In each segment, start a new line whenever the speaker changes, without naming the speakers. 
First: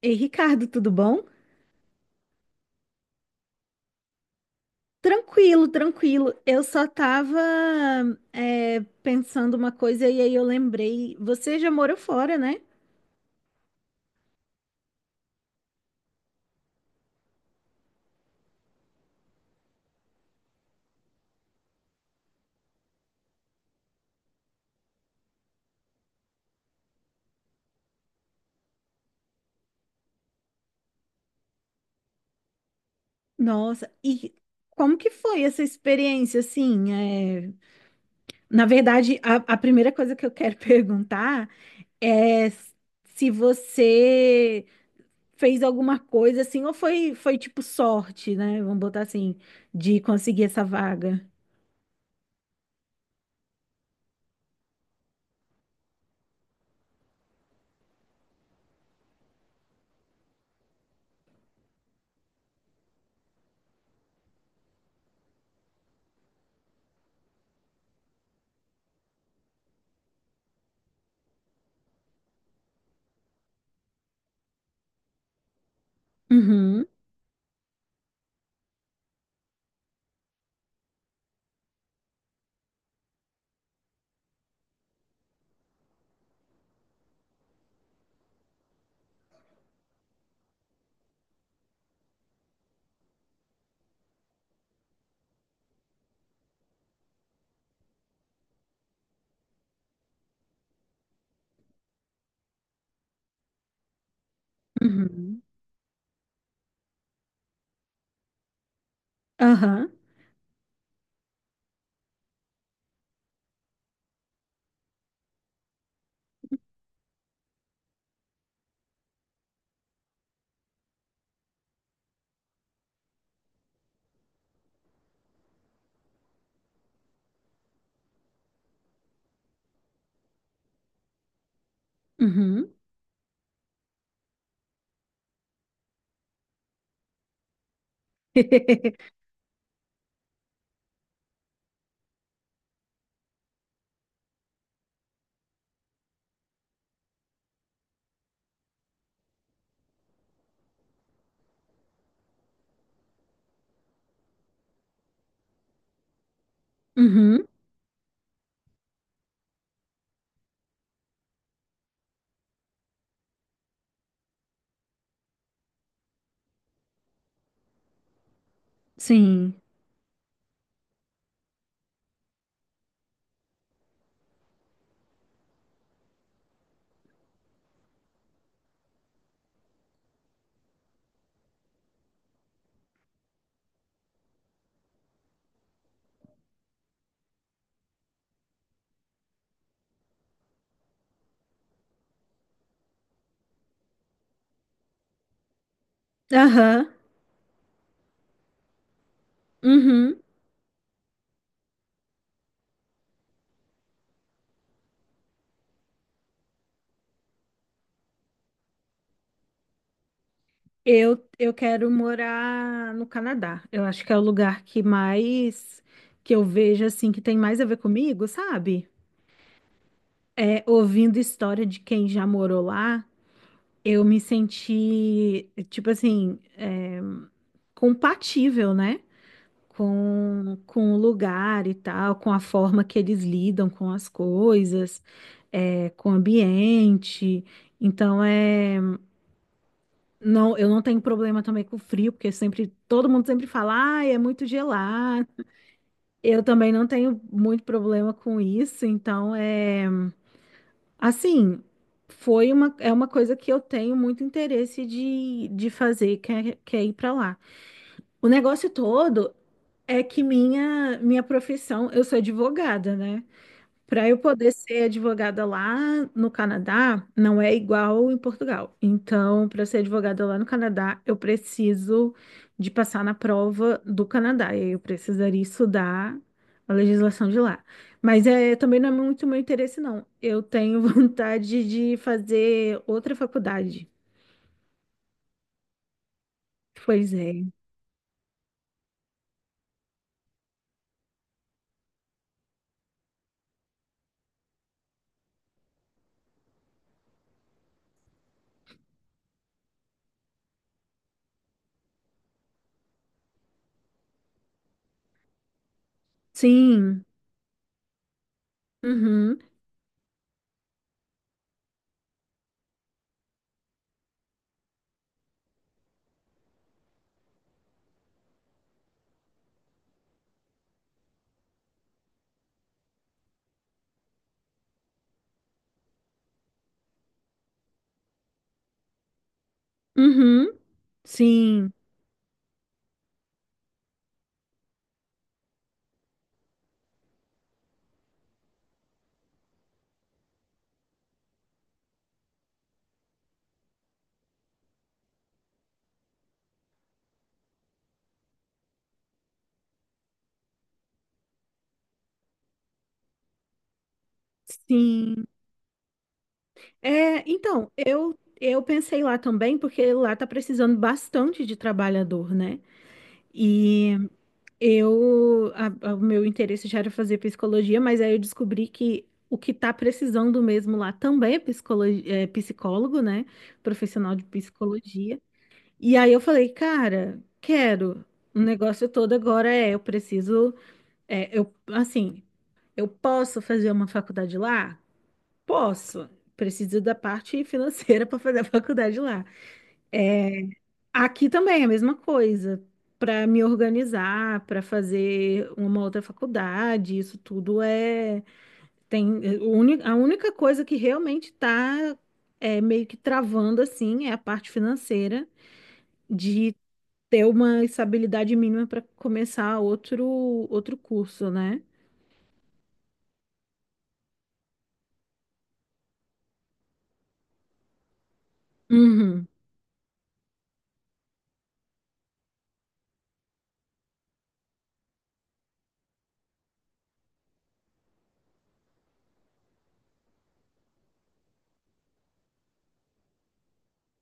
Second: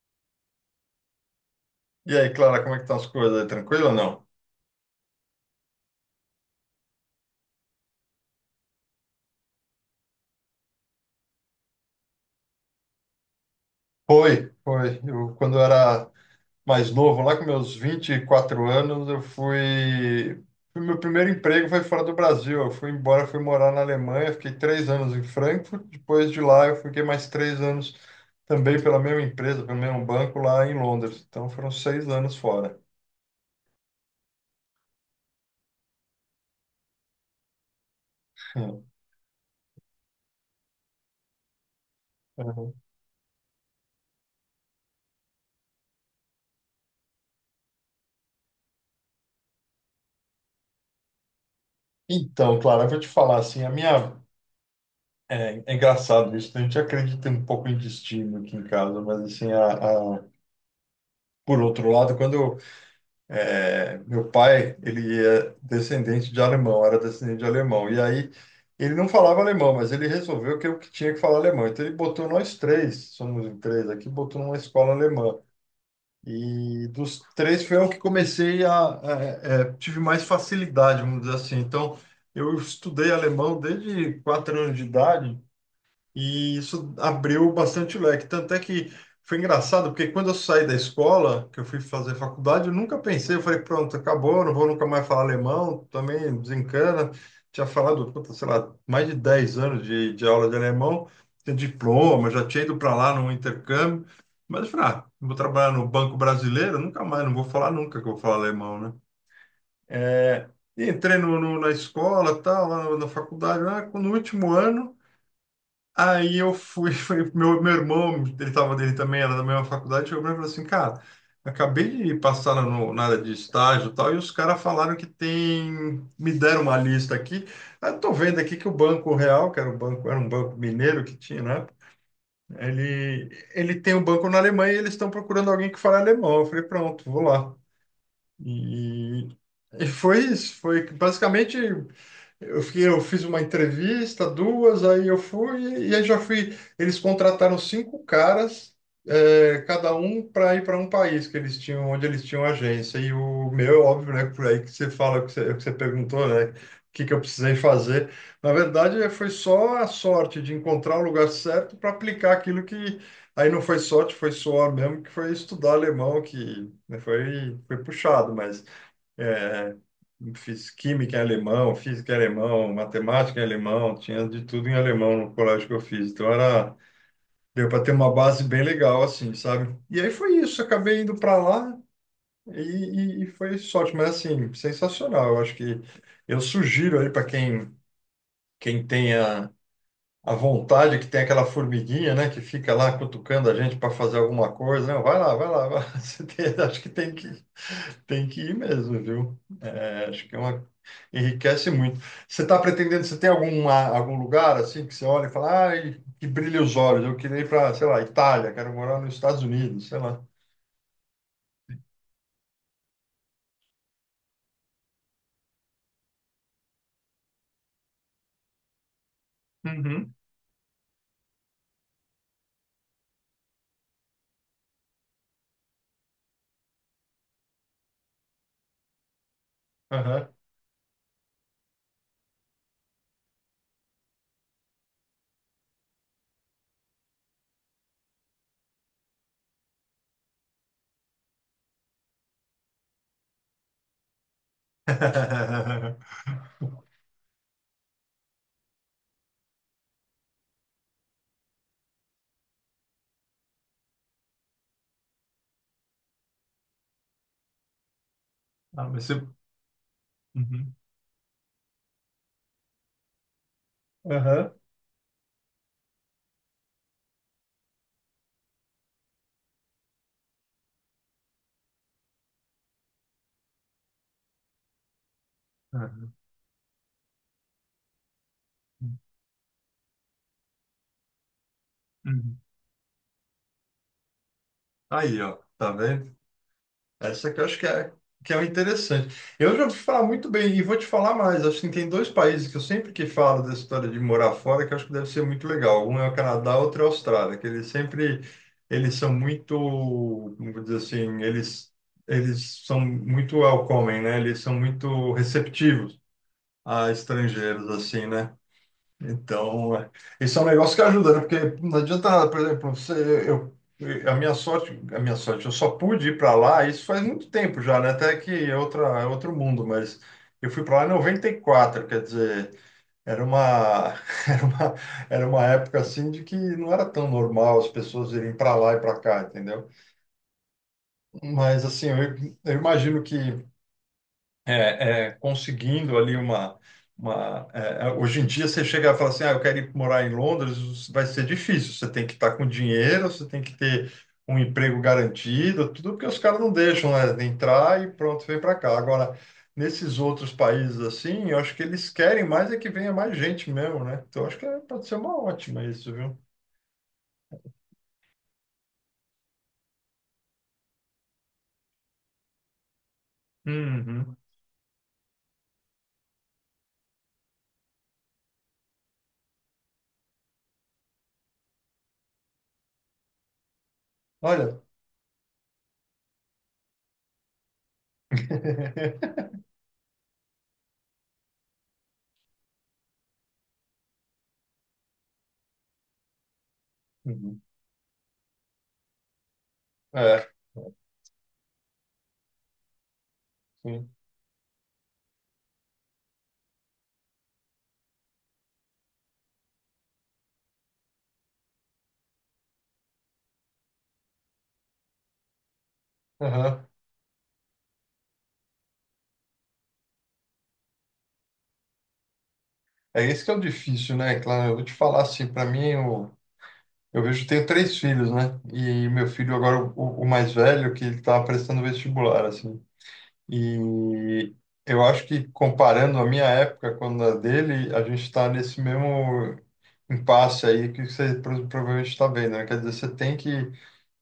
Ei, Ricardo, tudo bom?
E aí, Clara, como é que estão as coisas? Aí? Tranquilo ou não?
Tranquilo, tranquilo. Eu só tava pensando uma coisa e aí eu lembrei. Você já morou fora, né?
Foi, foi. Eu, quando eu era mais novo, lá com meus 24 anos, eu fui. Meu primeiro emprego foi fora do Brasil. Eu fui embora, fui morar na Alemanha, fiquei 3 anos em Frankfurt. Depois de lá, eu fiquei mais 3 anos também pela mesma empresa, pelo mesmo banco lá em Londres. Então, foram 6 anos fora.
Nossa, e como que foi essa experiência, assim? Na
Hum.
verdade, a primeira coisa que eu quero perguntar é
Uhum.
se você fez alguma coisa, assim, ou foi tipo sorte, né? Vamos botar assim, de conseguir essa vaga.
Então, Clara, eu vou te falar assim, a minha. É, é engraçado isso, a gente acredita um pouco em destino aqui em casa, mas assim. Por outro lado, quando meu pai, ele é descendente de alemão, era descendente de alemão, e aí ele não falava alemão, mas ele resolveu que eu que tinha que falar alemão. Então ele botou nós três, somos em três aqui, botou numa escola alemã.
Uhum,
E dos três foi eu que comecei a, tive mais facilidade, vamos dizer assim. Então eu estudei alemão desde 4 anos de idade e isso abriu bastante o leque. Tanto é que foi engraçado, porque quando eu saí da escola, que eu fui fazer faculdade, eu nunca pensei, eu falei, pronto, acabou, não vou nunca mais falar alemão, também desencana. Tinha falado, puta, sei lá, mais de 10 anos de aula de alemão, tinha diploma, já tinha ido para lá num intercâmbio. Mas eu falei, ah, vou
uhum,
trabalhar no Banco Brasileiro, nunca mais, não vou falar nunca que eu vou falar alemão, né?
aham,
É, e entrei na escola, tal, lá na faculdade, lá, no último ano. Aí eu fui, meu irmão, ele tava dele também, era da mesma faculdade, chegou pra mim e falou assim, cara, acabei de passar no, na área de estágio e tal, e os caras falaram que tem, me deram uma lista aqui. Aí eu tô vendo aqui que o Banco Real, que era um banco mineiro que tinha, né?
uhum.
Ele, ele tem um banco na Alemanha e eles estão procurando alguém que fale alemão. Eu falei, pronto, vou lá. E, e foi isso, foi basicamente eu fiquei, eu fiz uma entrevista, duas, aí eu fui, e aí já fui. Eles contrataram cinco caras, cada um para ir para um país que eles tinham, onde eles tinham agência. E o meu, óbvio, né? Por aí que você fala, que você perguntou, né? O que que eu
Uhum,
precisei fazer. Na verdade, foi só a sorte de encontrar o lugar certo para aplicar aquilo que. Aí não foi sorte, foi suor mesmo, que foi estudar alemão, que né, foi puxado, mas.
sim.
É, fiz química em alemão, física em alemão, matemática em alemão, tinha de tudo em alemão no colégio que eu fiz. Então era, deu para ter uma base bem legal, assim, sabe? E aí foi isso, acabei indo para lá e foi sorte, mas assim, sensacional. Eu acho que eu sugiro aí para quem tenha a vontade, que tem aquela formiguinha, né, que fica lá cutucando a gente para fazer alguma coisa, não, vai lá, vai lá, vai lá. Acho que
Aham.
tem que ir mesmo, viu? É,
Uhum.
acho que é uma. Enriquece muito. Você está pretendendo, você tem alguma, algum lugar assim que você olha e fala, ai, que brilha os olhos, eu queria ir para, sei lá, Itália, quero morar nos Estados Unidos, sei lá.
Eu quero morar no Canadá. Eu acho que é o lugar que mais que eu vejo assim que tem mais a ver comigo, sabe?
Uhum.
Ouvindo história de quem já morou lá, eu me senti tipo assim, compatível, né?
Aham.
Com o lugar e tal, com a forma que eles lidam com as coisas, com o ambiente. Então é. Não, eu não tenho problema também com frio, porque sempre todo mundo sempre fala, ah, é muito gelado. Eu também não tenho muito problema com isso, então é assim, foi uma é uma coisa que eu tenho muito interesse de fazer, que é ir para lá. O negócio
Ah, mas você.
todo é que
Uhum.
minha profissão, eu sou advogada, né? Para eu poder
Aham.
ser advogada lá no Canadá, não é igual em Portugal. Então, para ser advogada lá no Canadá, eu preciso de passar na prova do Canadá. E aí eu precisaria
Aham.
estudar a legislação de lá. Mas também não é muito meu interesse, não. Eu tenho vontade de
Uhum.
fazer outra faculdade.
Aí, ó, tá vendo?
Pois
Essa que
é.
eu acho que é o interessante. Eu já ouvi falar muito bem, e vou te falar mais. Acho que tem dois países que eu sempre que falo dessa história de morar fora, que eu acho que deve ser muito legal. Um é o Canadá, outro é a Austrália, que eles sempre, eles são muito, como vou dizer assim, eles são muito welcoming, né? Eles são muito receptivos a
Sim.
estrangeiros, assim, né?
Uhum.
Então, esse é um negócio que ajuda, né? Porque não adianta nada, por exemplo, você, eu, a minha sorte, eu só pude ir para lá, isso faz muito tempo já, né? Até que é outra, é outro mundo, mas eu fui para lá em noventa e quatro, quer dizer, era uma, era uma, era uma época assim de que não era tão normal as pessoas irem para lá e para cá, entendeu?
Uhum.
Mas
Sim.
assim, eu imagino que conseguindo ali uma hoje em dia você chega e fala assim, ah, eu quero ir morar em Londres, vai ser difícil. Você tem que estar com dinheiro, você tem que ter um emprego garantido, tudo porque os caras não deixam, né? Entrar e pronto, vem para cá. Agora, nesses outros países assim, eu acho que eles querem mais é que venha mais gente mesmo, né? Então, eu acho que pode ser uma
Sim.
ótima isso, viu?
É, então, eu pensei lá também, porque lá tá precisando bastante de trabalhador, né? E
Uhum.
eu, o meu interesse já era fazer psicologia, mas aí eu descobri que o que tá precisando mesmo lá também é psicólogo, né? Profissional de
Olha.
psicologia. E aí eu falei, cara, quero. O negócio todo agora é, eu preciso, eu, assim, eu posso fazer uma faculdade lá? Posso. Preciso da
Uhum.
parte financeira para fazer a faculdade lá.
É.
É, aqui também é a mesma coisa. Para me
Sim.
organizar, para fazer uma outra faculdade, isso tudo é tem, a única coisa que realmente está meio que travando assim é a parte financeira de
Aham.
ter uma estabilidade mínima para começar outro curso, né?
É esse que é o difícil, né? Claro, eu vou te falar assim, para mim, eu vejo, tenho três filhos, né? E meu
Uhum,
filho agora, o mais velho, que ele tá prestando vestibular, assim. E eu acho que comparando a minha época com a dele, a gente está nesse mesmo impasse aí que você provavelmente está vendo, né? Quer dizer, você tem que,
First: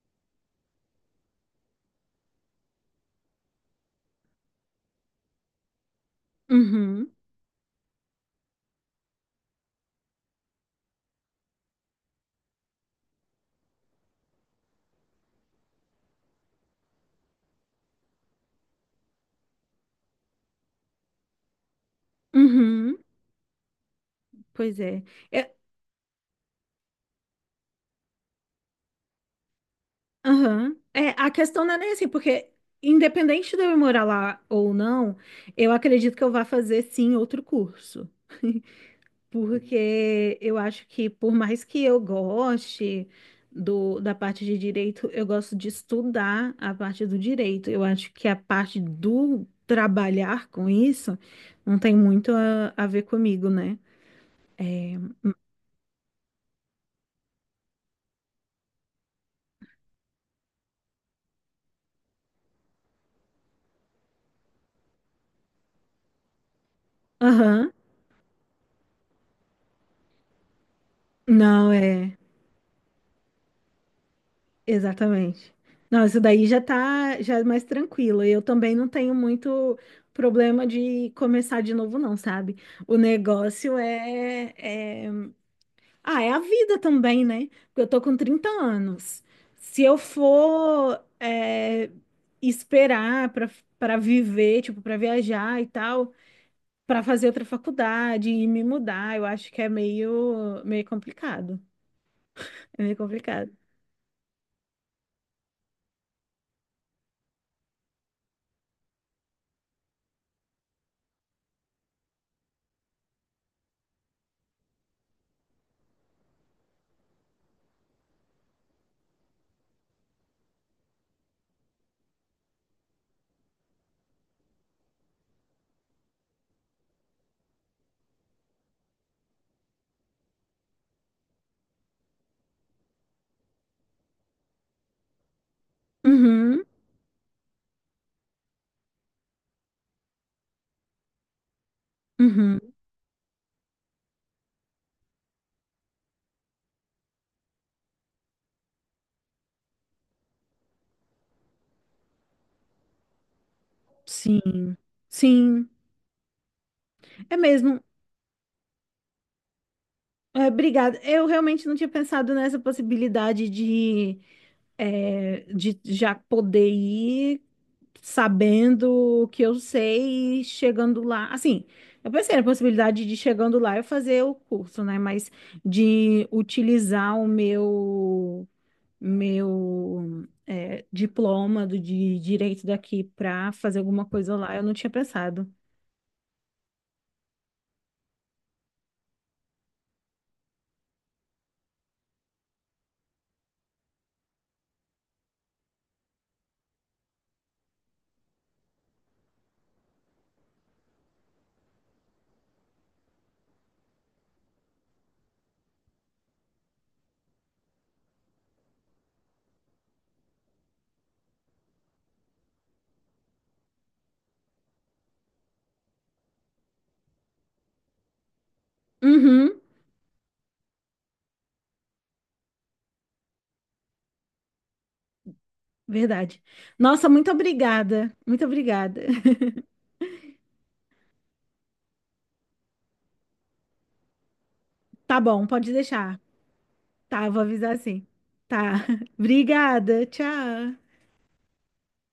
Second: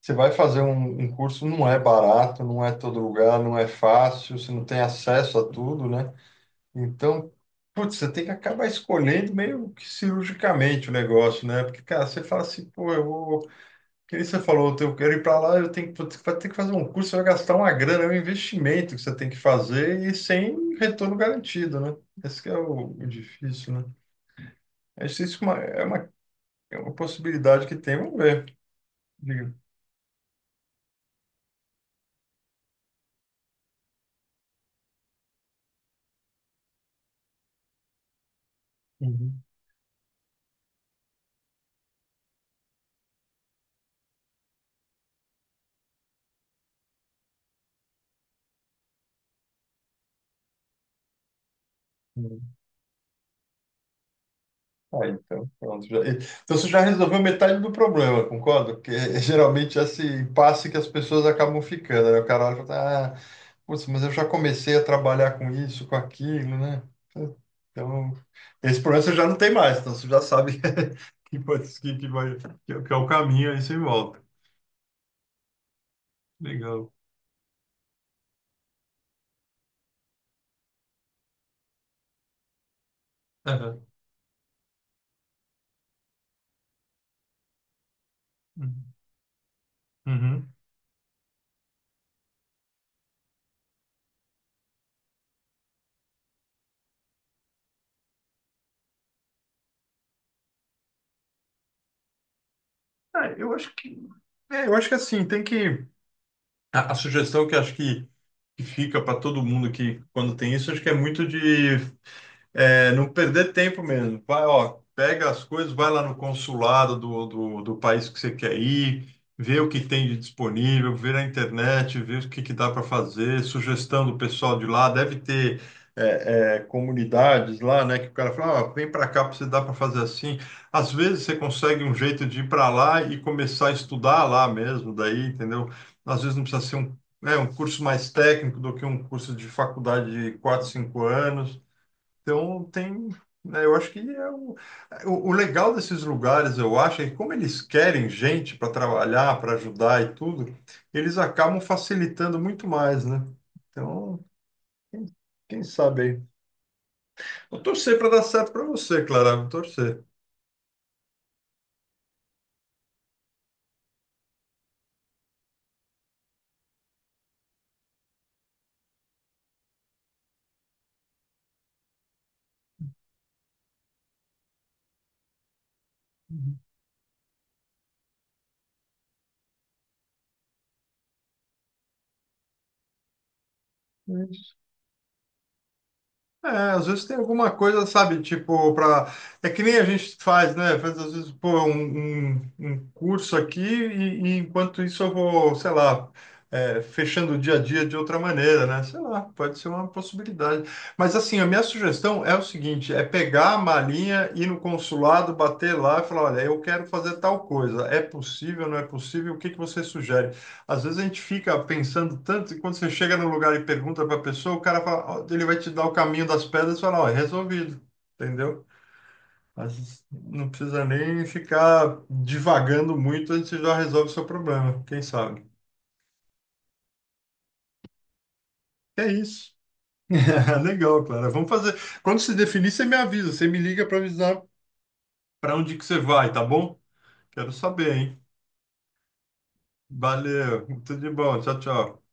você vai fazer um curso, não é barato, não é todo lugar, não é fácil, você não tem acesso a tudo, né?
uhum,
Então, putz, você tem que acabar escolhendo meio que cirurgicamente o negócio, né? Porque, cara, você fala assim, pô, eu vou. Que nem você falou, eu quero ir para lá, eu tenho que, putz, vai ter que fazer um curso, você vai gastar uma grana, é um investimento que você tem que fazer e sem retorno garantido, né? Esse que é o,
uhum.
o difícil, né?
Pois é.
Acho que isso é
É.
uma, é uma possibilidade que tem, vamos ver. Diga.
Aham. É, a questão não é nem assim, porque independente de eu ir morar lá ou não, eu acredito que eu vá fazer sim outro curso. Porque eu acho que por mais que eu goste do, da parte de direito, eu gosto de estudar a parte do direito. Eu acho que a parte do trabalhar com isso não tem muito
Uhum.
a ver comigo, né? É.
Ah, então, pronto. Então você já resolveu metade do problema, concordo? Porque geralmente esse impasse que as pessoas acabam ficando, né? O cara olha e fala, ah, putz, mas eu já comecei a trabalhar com isso, com aquilo, né?
Aham.
Então, esse problema você já não tem mais, então você já sabe
Não,
que
é.
vai, que é o caminho, aí você volta.
Exatamente. Não, isso daí já
Legal.
tá já é mais tranquilo. Eu também não tenho muito problema de começar de novo, não, sabe? O negócio
Aham.
é... Ah, é a vida também, né? porque eu tô com trinta
Uhum.
anos. Se eu
Uhum.
for esperar para para viver, tipo, para viajar e tal, para fazer outra faculdade e me mudar, eu acho que é meio complicado. É meio
É,
complicado.
eu acho que, eu acho que assim, tem que. A sugestão que acho que fica para todo mundo que quando tem isso, acho que é muito de. É, não perder tempo mesmo. Vai, ó, pega as coisas, vai lá no consulado do país que você quer ir, vê o que tem de disponível, vê na internet, vê o que dá para fazer, sugestão do pessoal de lá. Deve ter comunidades lá, né, que o cara fala, ó, vem para cá para você dar para fazer assim. Às vezes você consegue um jeito de ir para lá e começar a estudar lá mesmo, daí, entendeu? Às vezes não precisa
Uhum,
ser um curso mais técnico do que um curso de faculdade de 4 5 anos. Então
uhum.
tem, né, eu acho que é o legal desses lugares, eu acho, é que como eles querem gente para trabalhar, para ajudar e tudo, eles acabam facilitando muito mais, né? Então,
Sim,
quem, quem
sim,
sabe aí.
é
Vou
mesmo.
torcer para dar certo para você, Clara, vou torcer.
É, obrigada. Eu realmente não tinha pensado nessa possibilidade de já poder ir sabendo o que eu sei e chegando lá. Assim, eu pensei na possibilidade de chegando lá eu fazer o curso, né? Mas de utilizar o meu, diploma de direito daqui para fazer alguma coisa lá, eu não tinha pensado.
Às vezes tem alguma coisa, sabe, tipo, pra. É que nem a gente faz, né? Faz, às vezes, pô, um curso aqui e enquanto isso eu vou, sei lá, fechando o dia a dia de outra maneira, né? Sei lá, pode ser uma possibilidade. Mas, assim, a minha sugestão é o seguinte, é pegar a malinha, ir no consulado, bater lá e falar, olha, eu quero fazer tal coisa. É possível, não é possível? O que que você sugere? Às vezes a gente fica pensando tanto e quando você chega num lugar e pergunta para a pessoa, o cara fala, ó, ele vai te dar o caminho das pedras e fala, ó, é resolvido, entendeu?
Uhum.
Às vezes não precisa nem ficar divagando muito, a gente já resolve o seu problema, quem sabe?
Verdade. Nossa, muito obrigada. Muito obrigada.
É isso. Legal, Clara. Vamos fazer. Quando se definir, você me avisa, você me liga para avisar
Tá bom,
para
pode
onde que você
deixar.
vai, tá bom?
Tá, eu vou
Quero
avisar
saber,
assim.
hein?
Tá. Obrigada.
Valeu,
Tchau.
tudo de bom. Tchau, tchau.